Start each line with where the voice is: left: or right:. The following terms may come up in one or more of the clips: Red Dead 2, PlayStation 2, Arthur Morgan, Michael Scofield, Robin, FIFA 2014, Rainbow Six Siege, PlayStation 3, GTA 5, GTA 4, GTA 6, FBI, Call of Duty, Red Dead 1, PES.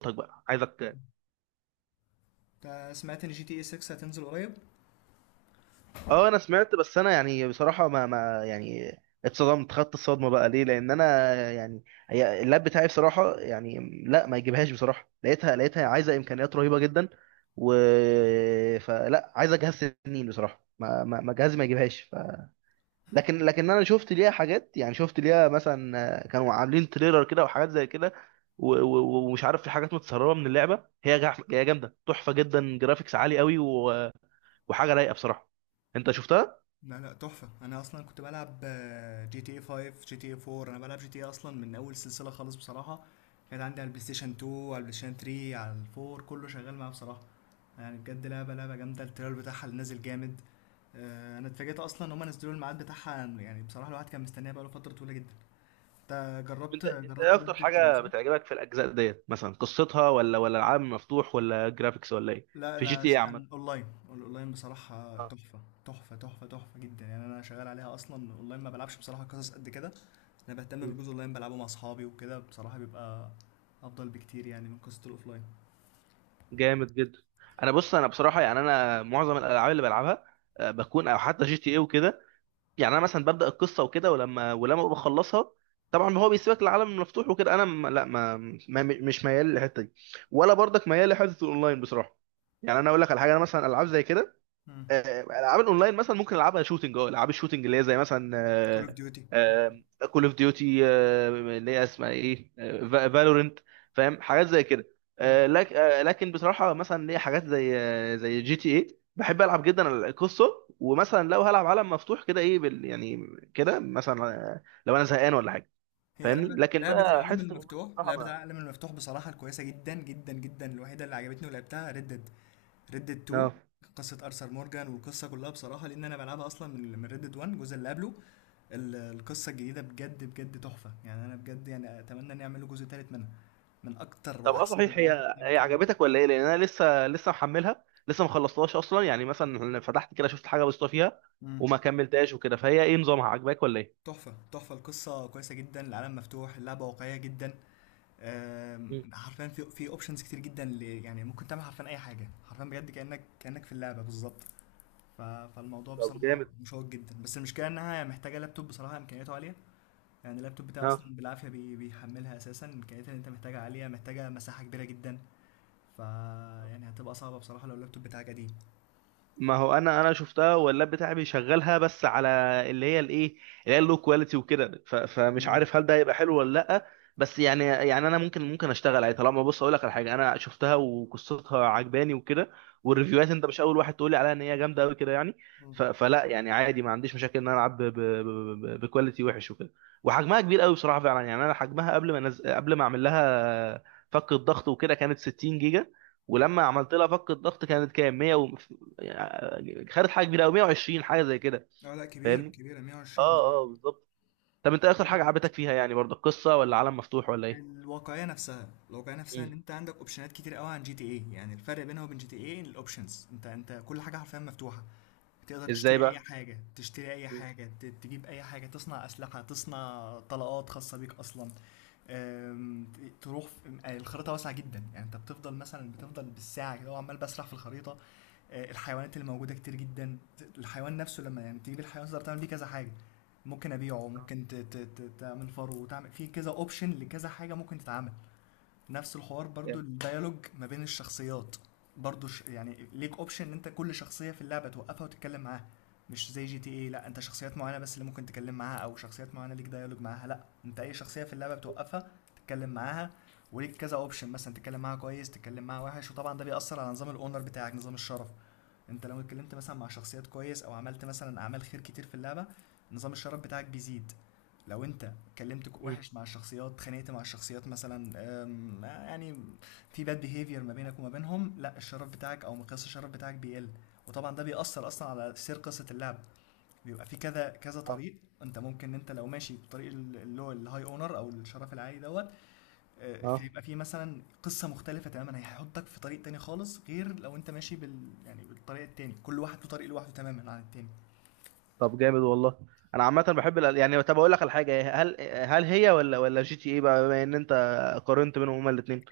right: طيب بقى عايزك.
left: سمعت ان جي تي اي 6 هتنزل قريب.
right: اه انا سمعت، بس انا بصراحه ما ما يعني اتصدمت، خدت الصدمه بقى، ليه؟ لان انا هي اللاب بتاعي بصراحه لا ما يجيبهاش بصراحه. لقيتها عايزه امكانيات رهيبه جدا، و فلا عايزه جهاز سنين بصراحه. ما جهازي ما يجيبهاش، لكن انا شفت ليها حاجات. يعني شفت ليها مثلا كانوا عاملين تريلر كده وحاجات زي كده، و- و- ومش عارف، في حاجات متسربه من اللعبه، هي جامده تحفه جدا، جرافيكس عالي قوي، وحاجه رايقه بصراحه. انت شفتها؟
left: لا، تحفة. انا اصلا كنت بلعب جي تي اي 5، جي تي اي 4، انا بلعب جي تي اي اصلا من اول سلسلة خالص بصراحة. كانت عندي على البلاي ستيشن 2، على البلاي ستيشن 3، على ال 4، كله شغال معاه بصراحة. يعني بجد لعبة جامدة، التريلر بتاعها اللي نازل جامد. انا اتفاجئت اصلا ان هم نزلوا الميعاد بتاعها، يعني بصراحة الواحد كان مستنيها بقاله فترة طويلة جدا. انت جربت
right: انت ايه
left: جربت
right: اكتر
left: ريد ديد 2
right: حاجه
left: صح؟
right: بتعجبك في الاجزاء ديت؟ مثلا قصتها، ولا العالم مفتوح، ولا جرافيكس، ولا ايه؟
left: لا،
right: في جي
left: انا
right: تي ايه
left: اشتغل
right: عامه.
left: اونلاين. الاونلاين بصراحه
right: اه.
left: تحفه، تحفه جدا. يعني انا شغال عليها اصلا اونلاين، ما بلعبش بصراحه قصص قد كده. انا بهتم بالجزء اونلاين، بلعبه مع اصحابي وكده، بصراحه بيبقى افضل بكتير يعني من قصه الاوفلاين.
right: جامد جدا. بص، انا بصراحه يعني انا معظم الالعاب اللي بلعبها بكون او حتى جي تي ايه وكده، يعني انا مثلا ببدا القصه وكده، ولما بخلصها طبعا هو بيسيبك العالم المفتوح وكده. انا م- لا ما, ما مش ميال للحته دي، ولا برضك ميال لحته الاونلاين بصراحه. يعني انا اقول لك على حاجه، انا مثلا العاب زي كده العاب الاونلاين مثلا ممكن العبها شوتنج، اه العاب الشوتنج اللي هي زي مثلا
left: كول اوف ديوتي.
right: كول اوف ديوتي، اللي هي اسمها ايه، فالورنت، فاهم حاجات زي كده. لكن بصراحه مثلا ليا حاجات زي زي جي تي ايه، بحب العب جدا القصه، ومثلا لو هلعب عالم مفتوح كده ايه بال يعني كده مثلا لو انا زهقان ولا حاجه.
left: هي
right: فاهمني؟
left: لعبة
right: لكن
left: لعبة
right: بقى
left: العالم
right: حته الاونلاين
left: المفتوح،
right: بصراحه
left: لعبة
right: ما.
left: العالم المفتوح بصراحة الكويسة جدا جدا جدا الوحيدة اللي عجبتني ولعبتها ريد ديد، ريد ديد 2.
right: اه.
left: قصة أرثر مورجان والقصة كلها بصراحة، لأن أنا بلعبها أصلا من ريد ديد 1 الجزء اللي قبله. القصة الجديدة بجد بجد تحفة، يعني أنا بجد يعني أتمنى إن يعملوا جزء تالت منها. من أكتر
right: طب اه
left: وأحسن
right: صحيح،
left: الألعاب اللي
right: هي
left: لعبت لعبة.
right: عجبتك ولا ايه؟ لان انا لسه محملها، لسه ما خلصتهاش اصلا، يعني مثلا فتحت كده شفت حاجه بسيطه فيها
left: تحفة
right: وما كملتهاش وكده. فهي ايه نظامها؟ عجباك ولا ايه؟
left: تحفة تحفة، القصة كويسة جدا، العالم مفتوح، اللعبة واقعية جدا.
right: مم.
left: حرفيا في اوبشنز كتير جدا اللي يعني ممكن تعمل حرفيا اي حاجه، حرفيا بجد كانك في اللعبه بالظبط. فالموضوع
right: طب
left: بصراحه
right: جامد.
left: مشوق جدا، بس المشكله انها محتاجه لابتوب بصراحه امكانياته عاليه. يعني اللابتوب بتاعي
right: ها.
left: اصلا بالعافيه بيحملها، اساسا امكانياتها اللي انت محتاجها عاليه، محتاجه مساحه كبيره جدا. ف يعني هتبقى صعبه بصراحه لو اللابتوب بتاعك قديم.
right: ما هو انا شفتها، واللاب بتاعي بيشغلها بس على اللي هي الايه اللي هي اللو كواليتي وكده. فمش
left: مم.
right: عارف هل ده هيبقى حلو ولا لا. بس يعني، يعني انا ممكن اشتغل عليه، طالما بص اقول لك على حاجه، انا شفتها وقصتها عجباني وكده،
left: مم.
right: والريفيوهات انت مش اول واحد تقولي عليها ان هي جامده قوي كده يعني.
left: مم.
right: فلا يعني عادي، ما عنديش مشاكل ان انا العب بكواليتي وحش وكده. وحجمها كبير قوي بصراحه فعلا، يعني انا حجمها قبل ما اعمل لها فك الضغط وكده كانت 60 جيجا، ولما عملت لها فك الضغط كانت كام؟ 100 خدت حاجه كبيره قوي، 120 حاجه زي كده.
left: اه لا، كبير،
right: فاهمني؟
left: كبيرة 120
right: اه اه
left: مظبوط.
right: بالظبط. طب انت إيه اكتر حاجه عجبتك فيها يعني برضه؟ القصه، ولا عالم مفتوح، ولا ايه؟
left: الواقعيه نفسها، الواقعيه نفسها ان
right: مم.
left: انت عندك اوبشنات كتير قوي عن جي تي اي. يعني الفرق بينها وبين جي تي اي الاوبشنز، انت كل حاجه حرفيا مفتوحه. تقدر
right: ازاي
left: تشتري اي
right: بقى؟
left: حاجه، تشتري اي
right: مم.
left: حاجه تجيب اي حاجه، تصنع اسلحه، تصنع طلقات خاصه بيك اصلا. تروح الخريطه واسعه جدا، يعني انت بتفضل مثلا بالساعه كده وعمال بسرح في الخريطه. الحيوانات اللي موجوده كتير جدا. الحيوان نفسه لما يعني تجيب الحيوان تقدر تعمل بيه كذا حاجه. ممكن ابيعه،
right: آه.
left: ممكن تعمل فرو، وتعمل في كذا اوبشن لكذا حاجه ممكن تتعمل. نفس الحوار برضو،
right: جامد.
left: الديالوج ما بين الشخصيات برضو يعني ليك اوبشن ان انت كل شخصية في اللعبة توقفها وتتكلم معاها. مش زي جي تي اي، لا انت شخصيات معينة بس اللي ممكن تتكلم معاها، او شخصيات معينة ليك ديالوج معاها. لا، انت اي شخصية في اللعبة بتوقفها تتكلم معاها. وليك كذا اوبشن، مثلا تتكلم معاها كويس، تتكلم معاها وحش، وطبعا ده بيأثر على نظام الاونر بتاعك، نظام الشرف. انت لو اتكلمت مثلا مع شخصيات كويس، او عملت مثلا اعمال خير كتير في اللعبة، نظام الشرف بتاعك بيزيد. لو انت اتكلمت
right: مم.
left: وحش مع الشخصيات، اتخانقت مع الشخصيات مثلا، يعني في باد بيهيفير ما بينك وما بينهم، لا الشرف بتاعك او مقياس الشرف بتاعك بيقل. وطبعا ده بيأثر اصلا على سير قصة اللعب، بيبقى في كذا كذا
right: اه.
left: طريق. انت ممكن انت لو ماشي بطريق اللي هو الهاي اونر او الشرف العالي دوت.
right: اه
left: يبقى في مثلا قصة مختلفة تماما، هيحطك في طريق تاني خالص، غير لو انت ماشي يعني بالطريق التاني. كل واحد له طريق لوحده تماما عن التاني.
right: طب جامد والله. انا عامه بحب يعني طب اقول لك على حاجه، هل هي ولا جي تي ايه بقى، بما ان انت قارنت بينهم هما الاثنين؟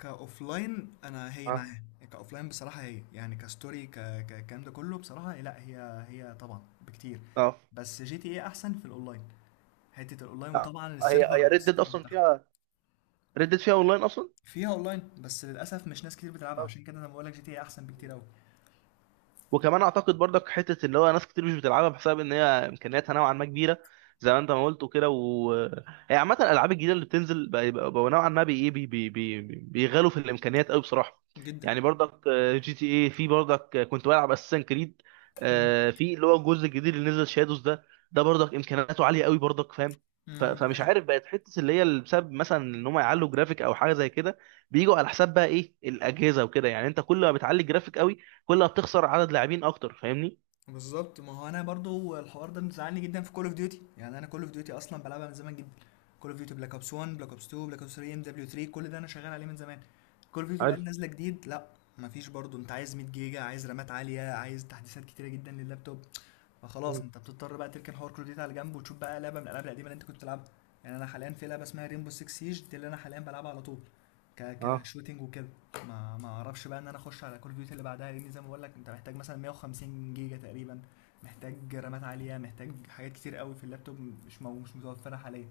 left: كاوف لاين انا هي
right: اه.
left: معاه. كاوف لاين بصراحه هي يعني كستوري الكلام ده كله بصراحه، لا هي طبعا بكتير.
right: اه.
left: بس جي تي ايه احسن في الاونلاين، حته الاونلاين
right: آه،
left: وطبعا
right: هي
left: السيرفر،
right: هي ريد ديد اصلا
left: بتاعها.
right: فيها، ريد ديد فيها اونلاين اصلا؟
left: فيها اونلاين بس للاسف مش ناس كتير بتلعبها، عشان كده انا بقول لك جي تي ايه احسن بكتير
right: آه.
left: قوي.
right: وكمان اعتقد برضك حته اللي هو ناس كتير مش بتلعبها بسبب ان هي امكانياتها نوعا ما كبيره، زي ما انت ما قلت وكده. و هي عامه الالعاب الجديده اللي بتنزل بقى بقوا نوعا ما بي إيه، بي بي بي بيغالوا في الامكانيات قوي بصراحه.
left: جدا.
right: يعني برضك جي تي اي، في برضك كنت بلعب اساسن كريد
left: مم.
right: في اللي هو الجزء الجديد اللي نزل شادوز ده، ده برضك امكانياته عاليه قوي برضك، فاهم؟
left: مم.
right: فمش عارف، بقت حته اللي هي اللي بسبب مثلا ان هم يعلوا جرافيك او حاجه زي كده بيجوا على حساب بقى ايه الاجهزه وكده. يعني انت كل ما بتعلي الجرافيك قوي، كل ما بتخسر عدد لاعبين اكتر. فاهمني؟
left: بالظبط، ما هو انا برضو الحوار ده مزعلني جدا في كول اوف ديوتي. يعني انا كول اوف ديوتي اصلا بلعبها من زمان جدا. كول اوف ديوتي بلاك اوبس 1، بلاك اوبس 2، بلاك اوبس 3، ام دبليو 3، كل ده انا شغال عليه من زمان. كول اوف ديوتي بقى
right: حلو.
left: اللي نازله جديد، لا مفيش، برضو انت عايز 100 جيجا، عايز رامات عاليه، عايز تحديثات كتيره جدا لللابتوب. فخلاص
right: مم.
left: انت بتضطر بقى تركن حوار كل ديتا على جنب، وتشوف بقى لعبه من الالعاب القديمه اللي انت كنت بتلعبها. يعني انا حاليا في لعبه اسمها ريمبو 6 سيج دي اللي انا حاليا بلعبها على طول.
right: اه
left: كشوتينج وكده. ما ما اعرفش بقى ان انا اخش على كل ديوتي اللي بعدها، لان زي ما بقول لك انت محتاج مثلا 150 جيجا تقريبا، محتاج رامات عاليه، محتاج حاجات كتير قوي في اللابتوب، مش متوفره حاليا.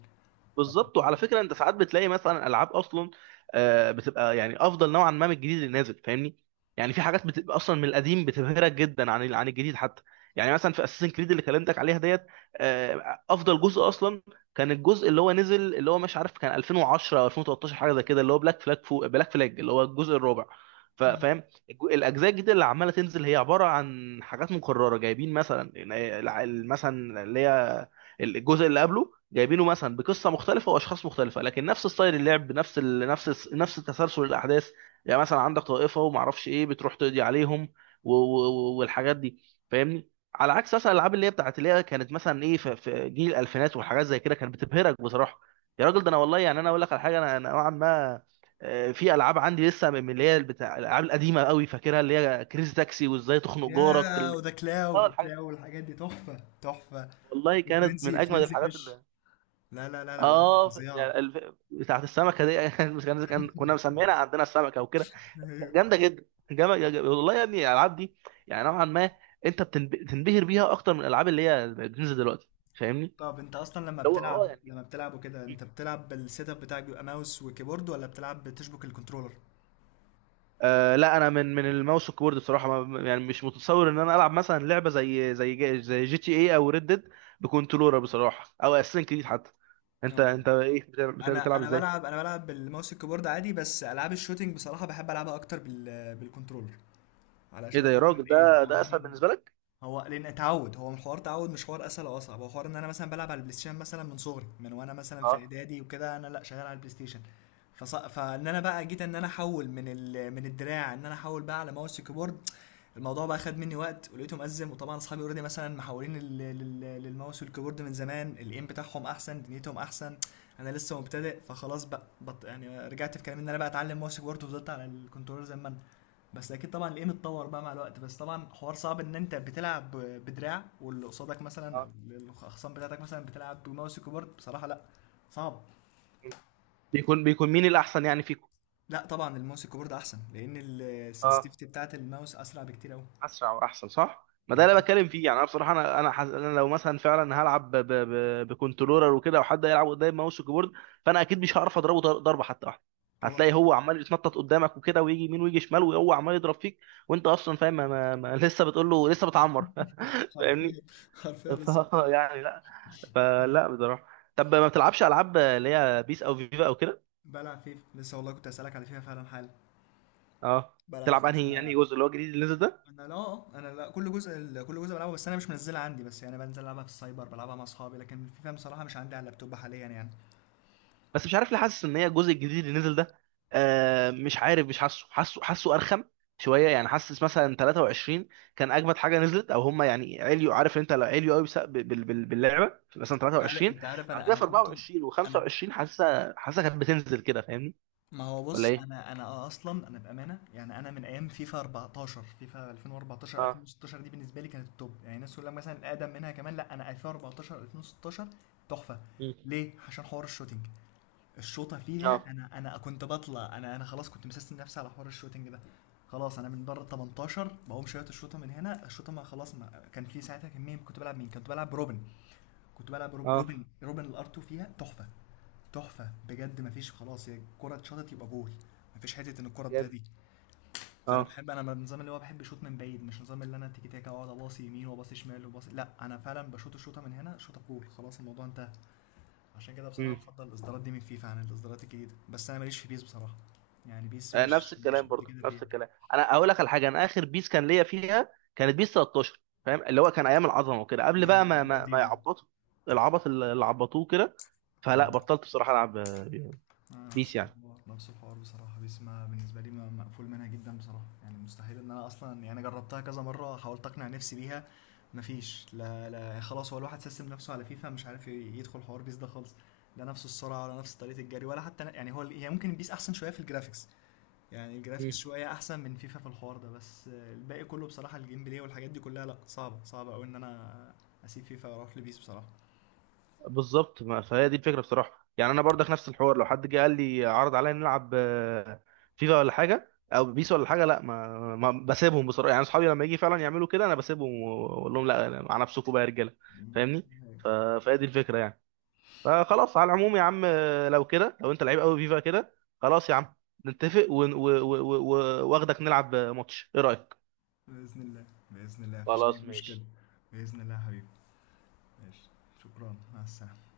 right: بالظبط. وعلى فكره انت ساعات بتلاقي مثلا العاب اصلا بتبقى يعني افضل نوعا ما من الجديد اللي نازل. فاهمني؟ يعني في حاجات بتبقى اصلا من القديم بتبهرك جدا عن عن الجديد حتى. يعني مثلا في اساسن كريد اللي كلمتك عليها ديت افضل جزء اصلا كان الجزء اللي هو نزل، اللي هو مش عارف كان 2010 او 2013 حاجه زي كده، اللي هو بلاك فلاج، فوق بلاك فلاج اللي هو الجزء الرابع.
left: مم.
right: فاهم؟ الاجزاء الجديده اللي عماله تنزل هي عباره عن حاجات مكرره، جايبين مثلا يعني مثلا اللي هي الجزء اللي قبله، جايبينه مثلا بقصه مختلفه واشخاص مختلفه لكن نفس ستايل اللعب، نفس نفس تسلسل الاحداث. يعني مثلا عندك طائفه وما اعرفش ايه بتروح تقضي عليهم والحاجات دي. فاهمني؟ على عكس مثلا الالعاب اللي هي بتاعت اللي هي كانت مثلا ايه في جيل الالفينات والحاجات زي كده، كانت بتبهرك بصراحه. يا راجل ده انا والله، يعني انا اقول لك على حاجه، انا نوعا ما في العاب عندي لسه من اللي هي بتاع الالعاب القديمه قوي فاكرها، اللي هي كريزي تاكسي، وازاي تخنق جارك
left: يا وده
right: اه
left: كلاو
right: الحاجات
left: كلاو والحاجات دي تحفه تحفه.
right: والله كانت من
left: وفرنزي،
right: اجمد
left: فرنزي
right: الحاجات.
left: فيش. لا، الألعاب دي
right: اه
left: فظيعه.
right: يعني بتاعت السمكه دي مش كنا مسمينها عندنا السمكه وكده. جامده جدا. جامد والله يا ابني الالعاب دي، يعني نوعا ما انت بتنبهر بيها اكتر من الالعاب اللي هي بتنزل دلوقتي. فاهمني؟
left: طب انت اصلا لما
right: اللي هو اه
left: بتلعب،
right: يعني
left: وكده، انت بتلعب بالسيت اب بتاعك بيبقى ماوس وكيبورد، ولا بتلعب بتشبك الكنترولر؟
right: آه لا، انا من الماوس والكيبورد بصراحه، ما يعني مش متصور ان انا العب مثلا لعبه زي جي تي اي او ريد ديد بكنترولر بصراحه، او اساسن كريد حتى. انت
left: اه.
right: انت ايه
left: انا
right: بتلعب
left: انا
right: ازاي؟
left: بلعب انا بلعب بالماوس الكيبورد عادي، بس العاب الشوتينج بصراحه بحب العبها اكتر بالكنترولر.
right: ايه
left: علشان
right: ده يا
left: خاطر
right: راجل،
left: الايه، ما
right: ده
left: هو
right: اسهل
left: انا،
right: بالنسبه لك؟
left: هو لان تعود، هو الحوار تعود، مش حوار اسهل او اصعب، هو حوار ان انا مثلا بلعب على البلاي ستيشن مثلا من صغري، من وانا مثلا في
right: اه
left: اعدادي وكده انا لا شغال على البلاي ستيشن. فص... فان انا بقى جيت ان انا احول من الدراع ان انا احول بقى على ماوس وكيبورد، الموضوع بقى خد مني وقت، ولقيته مأزم. وطبعا اصحابي اوريدي مثلا محولين للماوس والكيبورد من زمان، الايم بتاعهم احسن، دنيتهم احسن. انا لسه مبتدئ، فخلاص بقى يعني رجعت في كلامي ان انا بقى اتعلم ماوس وكيبورد، وفضلت على الكنترول زي ما انا. بس اكيد طبعا الايم اتطور بقى مع الوقت، بس طبعا حوار صعب ان انت بتلعب بدراع واللي قصادك مثلا او
right: اه.
left: الاخصام بتاعتك مثلا بتلعب بماوس وكيبورد، بصراحه لا، صعب.
right: بيكون مين الاحسن يعني فيكم؟
left: لا طبعا الماوس وكيبورد احسن، لان
right: اه.
left: السنسيتيفيتي بتاعت الماوس اسرع بكتير قوي.
right: اسرع واحسن صح، ما ده اللي أنا
left: بالظبط.
right: بتكلم فيه. يعني انا بصراحه أنا لو مثلا فعلا هلعب بكنترولر وكده، وحد يلعب قدام ماوس وكيبورد، فانا اكيد مش هعرف اضربه ضربه حتى واحده.
left: طبعا.
right: هتلاقي هو عمال يتنطط قدامك وكده، ويجي يمين ويجي شمال، وهو عمال يضرب فيك. وانت اصلا فاهم ما... ما... ما... لسه بتقول له لسه بتعمر فاهمني؟
left: حرفيا، حرفيا
right: ف...
left: لسه بتلعب.
right: يعني لا، فلا بصراحه. طب ما بتلعبش العاب اللي هي بيس او فيفا او كده؟
left: بلعب فيفا لسه، والله كنت اسالك على فيفا فعلا حالا.
right: اه
left: بلعب
right: بتلعب انهي
left: فيفا.
right: يعني جزء؟ اللي هو الجديد اللي نزل ده؟
left: انا لا، كل جزء، كل جزء بلعبه، بس انا مش منزلها عندي، بس يعني بنزل العبها في السايبر، بلعبها مع اصحابي، لكن فيفا بصراحه مش عندي على اللابتوب حاليا يعني.
right: بس مش عارف ليه، حاسس ان هي الجزء الجديد اللي نزل ده آه مش عارف، مش حاسه، حاسه ارخم شويه. يعني حاسس مثلا 23 كان اجمد حاجه نزلت، او هم يعني عليوا، عارف انت لو عليوا قوي باللعبه، في مثلا
left: انت عارف
right: 23
left: انت عارف
right: بعد
left: انا
right: كده في
left: كنت،
right: 24
left: انا
right: و25 حاسسها، كانت بتنزل كده. فاهمني؟
left: ما هو
right: ولا
left: بص
right: ايه؟
left: انا اصلا انا بامانه يعني، انا من ايام فيفا 14، فيفا 2014،
right: اه.
left: 2016، دي بالنسبه لي كانت التوب. يعني الناس تقول لك مثلا الاقدم منها كمان، لا انا 2014، 2016 تحفه.
right: مم.
left: ليه؟ عشان حوار الشوتينج، الشوطه فيها،
right: اه.
left: انا انا كنت بطلع، انا انا خلاص كنت مسستم نفسي على حوار الشوتينج ده. خلاص، انا من بره ال 18 بقوم شويه الشوطه من هنا. الشوطه، ما خلاص، ما كان في ساعتها كميه. كنت بلعب مين؟ كنت بلعب روبن. كنت بلعب روبن،
right: اه
left: الار 2 فيها تحفه، تحفه بجد، مفيش خلاص، هي الكره اتشاطت يبقى جول. مفيش حته ان الكره تضيع
right: جامد.
left: دي. فانا
right: اه.
left: بحب، انا من النظام اللي هو بحب شوط من بعيد، مش نظام اللي انا تيكي تاكا واقعد اباصي يمين وباصي شمال وباصي، لا انا فعلا بشوط الشوطه من هنا شوطه جول خلاص الموضوع انتهى. عشان كده بصراحه
right: مم.
left: بفضل الاصدارات دي من فيفا عن الاصدارات الجديده، بس انا ماليش في بيس بصراحه، يعني بيس
right: آه، نفس
left: مش
right: الكلام
left: قد
right: برضه،
left: كده
right: نفس
left: فيها.
right: الكلام. انا اقول لك على حاجه، انا اخر بيس كان ليا فيها كانت بيس 13، فاهم، اللي هو كان ايام العظمه وكده، قبل بقى
left: ايوه على
right: ما
left: قديم.
right: يعبطوا العبط اللي عبطوه كده. فلا بطلت بصراحه العب بيس
left: نفس
right: يعني.
left: الحوار، بصراحة، بس ما بالنسبة لي مقفول منها جدا بصراحة، يعني مستحيل ان انا اصلا يعني جربتها كذا مرة، حاولت اقنع نفسي بيها، مفيش. لا، خلاص، هو الواحد سيستم نفسه على فيفا، مش عارف يدخل حوار بيس ده خالص. لا نفس السرعة، ولا نفس طريقة الجري، ولا حتى يعني هي ممكن بيس احسن شوية في الجرافيكس، يعني الجرافيكس
right: مم.
left: شوية احسن من فيفا في الحوار ده، بس الباقي كله بصراحة الجيم بلاي والحاجات دي كلها لا صعبة، قوي ان انا اسيب فيفا واروح لبيس بصراحة.
right: بالظبط. ما فهي دي الفكره بصراحه. يعني انا برضك نفس الحوار، لو حد جه قال لي عرض عليا نلعب فيفا ولا حاجه او بيس ولا حاجه، لا ما بسيبهم بصراحه. يعني اصحابي لما يجي فعلا يعملوا كده انا بسيبهم واقول لهم لا، مع نفسكم بقى يا رجاله. فاهمني؟ ف- فهي دي الفكره يعني. فخلاص على العموم يا عم، لو كده لو انت لعيب قوي فيفا كده، خلاص يا عم، نتفق واخدك نلعب ماتش، ايه رأيك؟
left: بإذن الله، بإذن الله مفيش أي
right: خلاص
left: مشكلة.
right: ماشي.
left: بإذن الله يا حبيبي، ماشي. شكرا، مع السلامة.